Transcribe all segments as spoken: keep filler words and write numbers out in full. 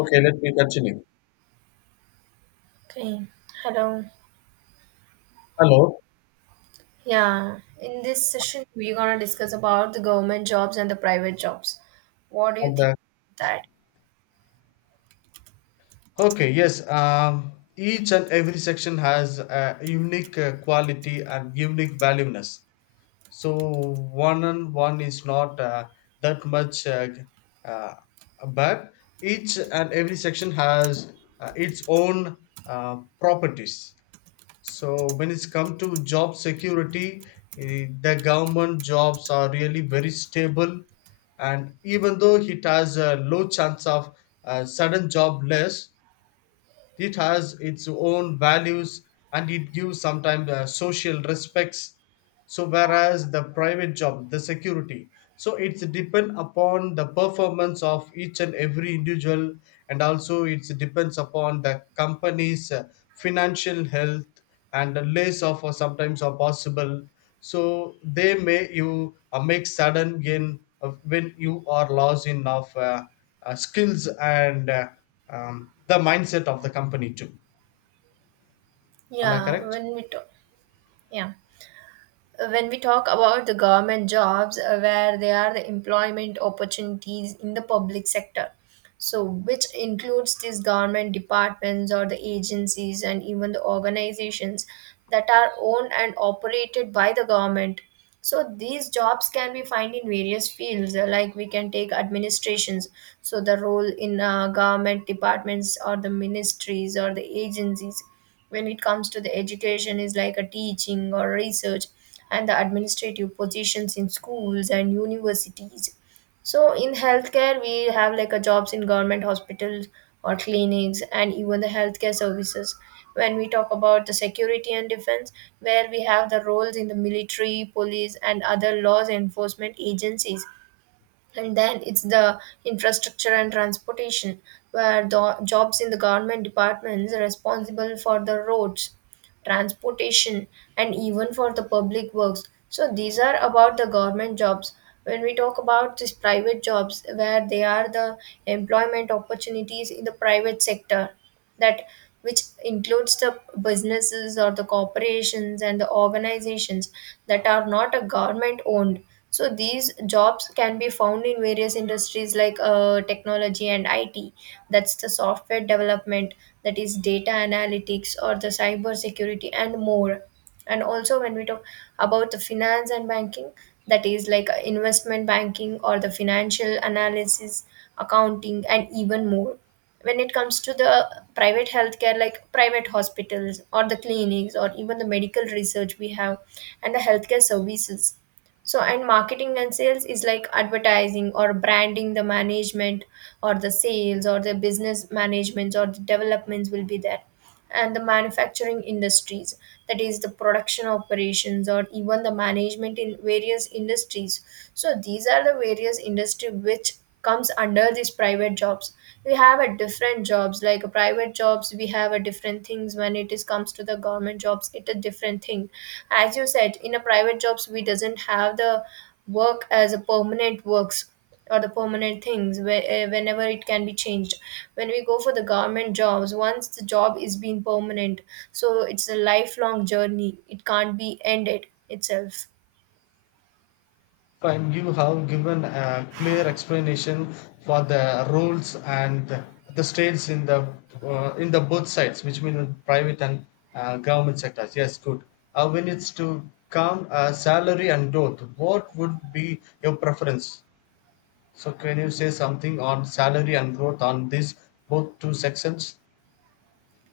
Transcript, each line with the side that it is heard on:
left: Okay, let me continue.
right: Okay, hello.
left: Hello.
right: Yeah, in this session, we're gonna discuss about the government jobs and the private jobs. What do you
left: And
right: think
left: the,
right: of that?
left: okay, yes. Um, each and every section has a unique uh, quality and unique valueness. So one and one is not uh, that much uh, uh, bad. Each and every section has uh, its own uh, properties. So when it's come to job security, eh, the government jobs are really very stable, and even though it has a low chance of uh, sudden job loss, it has its own values, and it gives sometimes uh, social respects. So whereas the private job, the security, so it's depend upon the performance of each and every individual, and also it depends upon the company's uh, financial health, and the less of or sometimes are possible. So they may you uh, make sudden gain of when you are lost in of uh, uh, skills and uh, um, the mindset of the company too. Am I
right: Yeah,
left: correct?
right: when we talk, yeah, when we talk about the government jobs, uh, where they are the employment opportunities in the public sector, so which includes these government departments or the agencies and even the organizations that are owned and operated by the government. So these jobs can be found in various fields, uh, like we can take administrations, so the role in uh, government departments or the ministries or the agencies. When it comes to the education, is like a teaching or research and the administrative positions in schools and universities. So in healthcare, we have like a jobs in government hospitals or clinics and even the healthcare services. When we talk about the security and defense, where we have the roles in the military, police, and other laws enforcement agencies, and then it's the infrastructure and transportation where the jobs in the government departments are responsible for the roads, transportation, and even for the public works. So these are about the government jobs. When we talk about these private jobs, where they are the employment opportunities in the private sector that which includes the businesses or the corporations and the organizations that are not a government owned, so these jobs can be found in various industries like uh, technology and I T. That's the software development, that is data analytics or the cyber security and more. And also when we talk about the finance and banking, that is like uh, investment banking or the financial analysis, accounting, and even more. When it comes to the private healthcare like private hospitals or the clinics or even the medical research we have, and the healthcare services, so and marketing and sales is like advertising or branding, the management or the sales or the business management or the developments will be there, and the manufacturing industries, that is the production operations or even the management in various industries. So these are the various industry which comes under these private jobs. We have a different jobs, like a private jobs we have a different things, when it is comes to the government jobs it a different thing. As you said, in a private jobs we doesn't have the work as a permanent works or the permanent things where, eh, whenever it can be changed. When we go for the government jobs, once the job is being permanent, so it's a lifelong journey, it can't be ended itself.
left: And you have given a clear explanation for the rules and the states in the uh, in the both sides, which means private and uh, government sectors. Yes, good. uh, when it's to come uh, salary and growth, what would be your preference? So can you say something on salary and growth on these both two sections?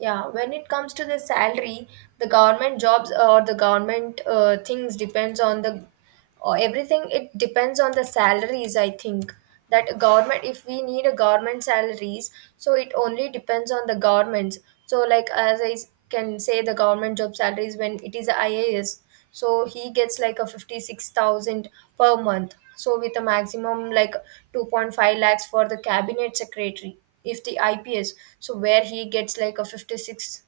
right: Yeah, when it comes to the salary, the government jobs or the government uh, things depends on the or everything. It depends on the salaries. I think that government, if we need a government salaries, so it only depends on the governments. So like as I s- can say, the government job salaries, when it is I A S, so he gets like a fifty-six thousand per month, so with a maximum like two point five lakhs for the cabinet secretary. If the I P S, so where he gets like a 56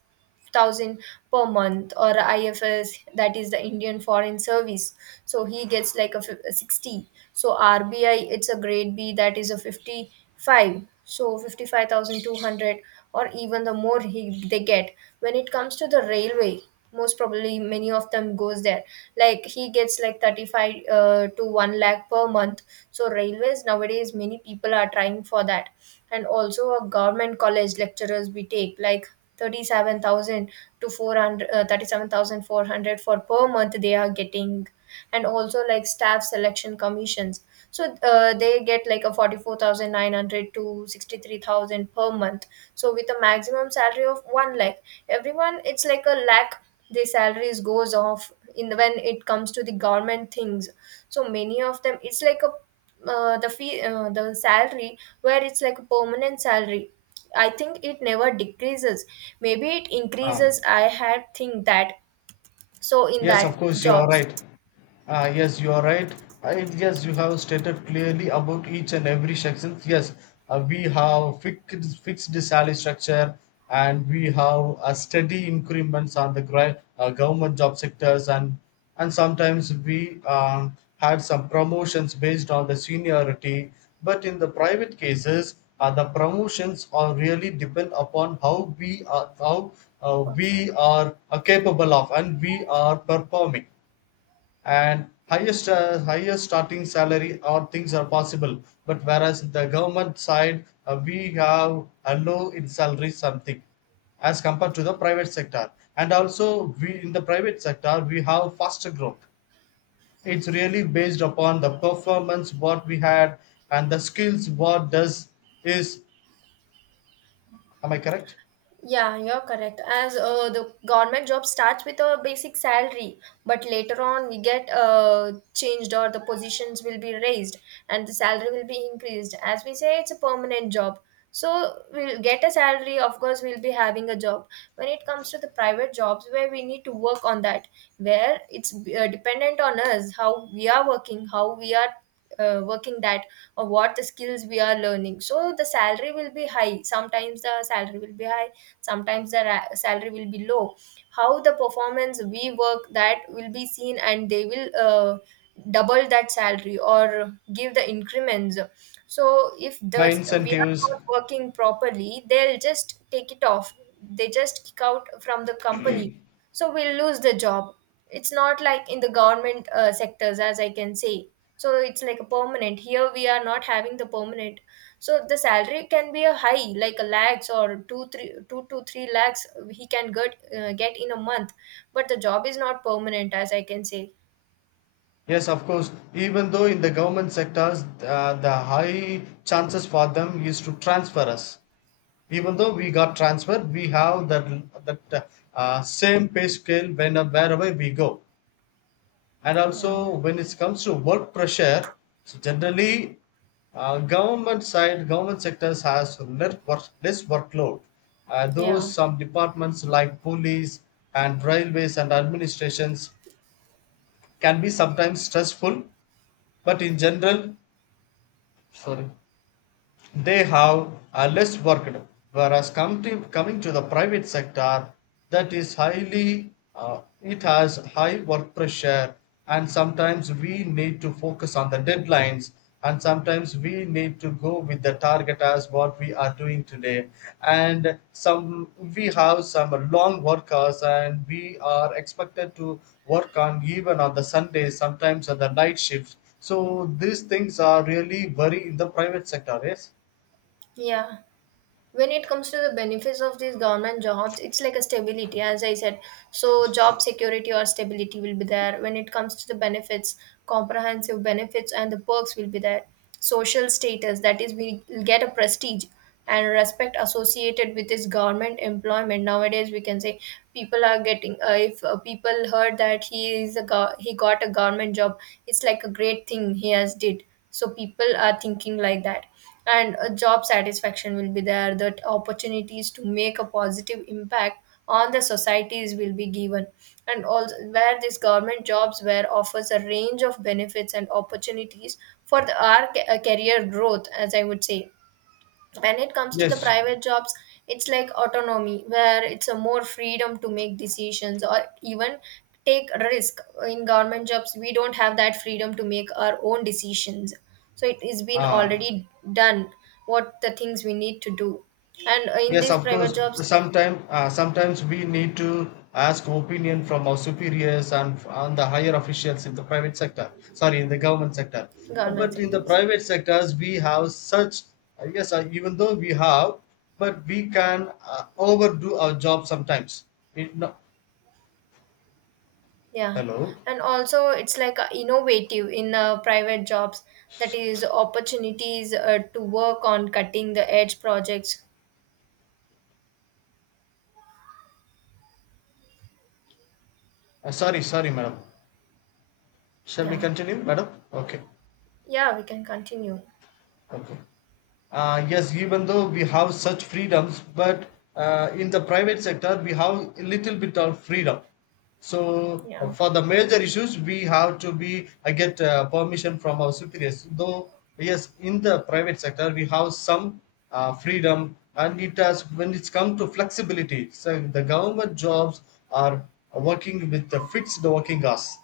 right: thousand per month, or I F S, that is the Indian Foreign Service, so he gets like a, fif- a sixty. So R B I, it's a grade B, that is a fifty-five, so fifty-five thousand two hundred or even the more he they get. When it comes to the railway, most probably many of them goes there, like he gets like thirty-five uh, to one lakh per month. So railways, nowadays many people are trying for that. And also a government college lecturers, we take like thirty-seven thousand to four hundred uh, thirty-seven thousand four hundred for per month they are getting. And also like staff selection commissions. So uh, they get like a forty-four thousand nine hundred to sixty-three thousand per month. So with a maximum salary of one lakh, everyone it's like a lakh. The salaries goes off in the, when it comes to the government things. So many of them, it's like a uh, the fee, uh, the salary where it's like a permanent salary. I think it never decreases. Maybe it increases.
left: um,
right: I had think that. So in
left: yes, of
right: that
left: course you are
right: jobs
left: right. Ah, yes, you are right. I, yes, you have stated clearly about each and every section. Yes, uh, we have fixed, fixed salary structure, and we have a steady increments on the gri- uh, government job sectors, and and sometimes we um, had some promotions based on the seniority. But in the private cases, uh, the promotions are really depend upon how we are how uh,
right: perform.
left: we are uh, capable of and we are performing, and highest uh, higher starting salary or things are possible, but whereas the government side, uh, we have a low in salary something as compared to the private sector. And also we, in the private sector, we have faster growth. It's really based upon the performance what we had and the skills what does is. Am I correct?
right: Yeah, you're correct. As uh, the government job starts with a basic salary, but later on we get uh, changed or the positions will be raised and the salary will be increased. As we say, it's a permanent job. So we'll get a salary, of course, we'll be having a job. When it comes to the private jobs, where we need to work on that, where it's uh, dependent on us, how we are working, how we are uh, working that, or what the skills we are learning. So the salary will be high, sometimes the salary will be high, sometimes the ra- salary will be low. How the performance we work, that will be seen, and they will uh, double that salary or give the increments. So if the
left: By
right: we are
left: incentives.
right: not working properly, they'll just take it off, they just kick out from the company, so we'll lose the job. It's not like in the government uh, sectors, as I can say. So it's like a permanent, here we are not having the permanent. So the salary can be a high like a lakhs, or two three two to three lakhs he can get uh, get in a month, but the job is not permanent, as I can say.
left: Yes, of course. Even though in the government sectors, uh, the high chances for them is to transfer us. Even though we got transferred, we have that that uh, same pay scale when wherever we go. And
right: Yeah,
left: also when it comes to work pressure, so generally, uh, government side, government sectors has less, work, less workload. Uh, those
right: yeah,
left: some departments like police and railways and administrations can be sometimes stressful, but in general, sorry, they have are less worked, whereas come to, coming to the private sector, that is highly uh, it has high work pressure. And sometimes we need to focus on the deadlines, and sometimes we need to go with the target as what we are doing today, and some we have some long workers and we are expected to work on even on the sundays, sometimes on the night shifts, so these things are really very in the private sector. Yes.
right: yeah. When it comes to the benefits of these government jobs, it's like a stability, as I said. So job security or stability will be there. When it comes to the benefits, comprehensive benefits and the perks will be there. Social status, that is we get a prestige and respect associated with this government employment, nowadays we can say. People are getting, uh, if uh, people heard that he is a go- he got a government job, it's like a great thing he has did, so people are thinking like that. And a job satisfaction will be there, that opportunities to make a positive impact on the societies will be given. And also where these government jobs where offers a range of benefits and opportunities for the our ca- uh, career growth, as I would say. When it comes to the
left: Yes,
right: private jobs, it's like autonomy, where it's a more freedom to make decisions or even take risk. In government jobs, we don't have that freedom to make our own decisions, so it is been
left: uh,
right: already done what the things we need to do. And in
left: yes,
right: these
left: of
right: private
left: course.
right: jobs,
left: Sometime, uh, sometimes we need to ask opinion from our superiors and and the higher officials in the private sector. Sorry, in the government sector. Uh,
right: government
left: But in the
right: sectors.
left: private sectors, we have such. uh, yes, uh, even though we have, but we can uh, overdo our job sometimes. It, no,
right: Yeah.
left: hello.
right: And also it's like uh, innovative in uh, private jobs, that is opportunities uh, to work on cutting the edge projects.
left: Uh, sorry, sorry, madam. Shall we
right: Yeah.
left: continue, madam? Okay,
right: Yeah, we can continue.
left: okay. Uh, yes, even though we have such freedoms, but uh, in the private sector, we have a little bit of freedom. So uh,
right: Yeah.
left: for the major issues, we have to be uh, get uh, permission from our superiors. Though yes, in the private sector, we have some uh, freedom, and it has when it's come to flexibility. So the government jobs are working with the fixed working hours,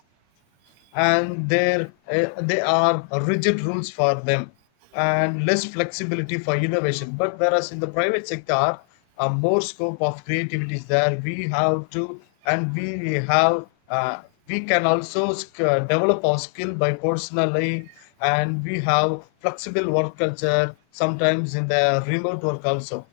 left: and there uh, they are rigid rules for them and less flexibility for innovation, but whereas in the private sector, uh, more scope of creativity is there. We have to, and we have uh, we can also sc- uh, develop our skill by personally, and we have flexible work culture sometimes in the remote work also.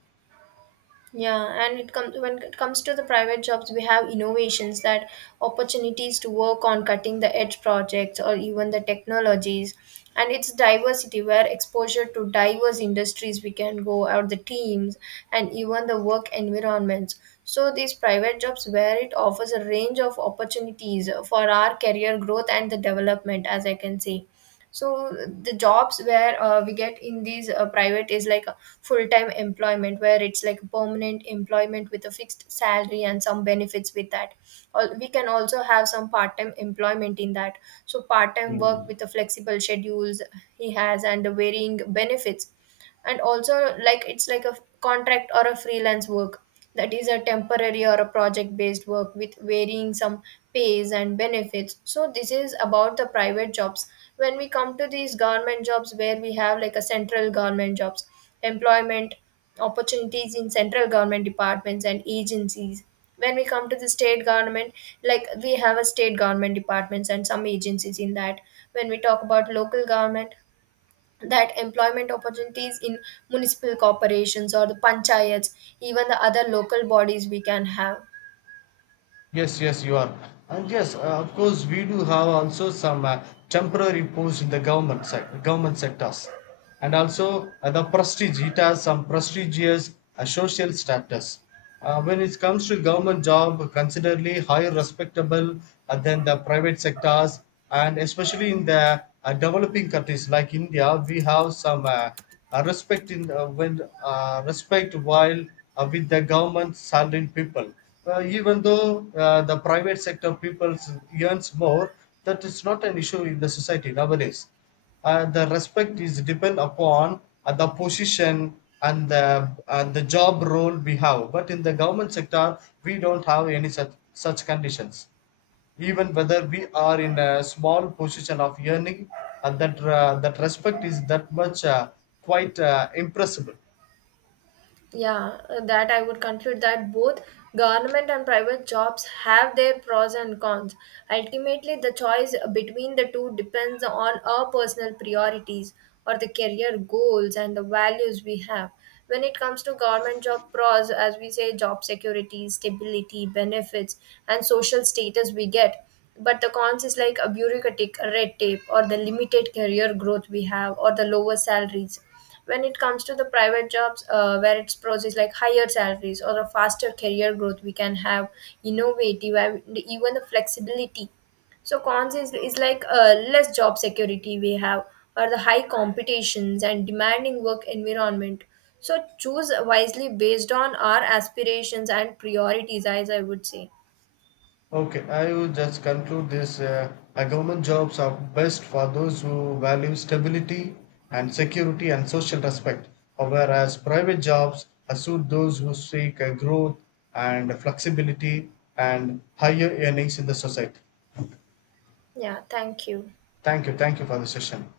right: Yeah, and it comes when it comes to the private jobs, we have innovations that opportunities to work on cutting the edge projects or even the technologies. And it's diversity, where exposure to diverse industries we can go out the teams and even the work environments. So these private jobs where it offers a range of opportunities for our career growth and the development, as I can say. So the jobs where uh, we get in these uh, private is like a full-time employment, where it's like permanent employment with a fixed salary and some benefits with that. Al- we can also have some part-time employment in that, so part-time work
left: Hmm.
right: with the flexible schedules he has, and the varying benefits. And also like it's like a contract or a freelance work, that is a temporary or a project based work with varying some pays and benefits. So this is about the private jobs. When we come to these government jobs, where we have like a central government jobs, employment opportunities in central government departments and agencies. When we come to the state government, like we have a state government departments and some agencies in that. When we talk about local government, that employment opportunities in municipal corporations or the panchayats, even the other local bodies we can have.
left: Yes, yes, you are. And yes, uh, of course, we do have also some uh, temporary posts in the government sec- government sectors, and also uh, the prestige. It has some prestigious uh, social status. Uh, when it comes to government job, considerably higher respectable uh, than the private sectors, and especially in the uh, developing countries like India, we have some. Uh, uh, respect in uh, when uh, respect while uh, with the government salaried people. Uh, even though uh, the private sector people earns more, that is not an issue in the society nowadays. Uh, the respect is depend upon uh, the position and the and the job role we have. But in the government sector, we don't have any such such conditions, even whether we are in a small position of yearning, and that uh, that respect is that much uh, quite uh, impressible.
right: Yeah, uh, that I would conclude that both government and private jobs have their pros and cons. Ultimately, the choice between the two depends on our personal priorities or the career goals and the values we have. When it comes to government job pros, as we say, job security, stability, benefits, and social status we get. But the cons is like a bureaucratic red tape or the limited career growth we have or the lower salaries. When it comes to the private jobs, uh, where its pros is like higher salaries or a faster career growth we can have, innovative and even the flexibility. So cons is, is like uh, less job security we have, or the high competitions and demanding work environment. So choose wisely based on our aspirations and priorities, as I would say.
left: Okay, I will just conclude this. uh, uh, government jobs are best for those who value stability and security and social respect, uh, whereas private jobs uh, suit those who seek uh, growth and flexibility and higher earnings in the society.
right: Yeah, thank you.
left: Thank you. Thank you for the session.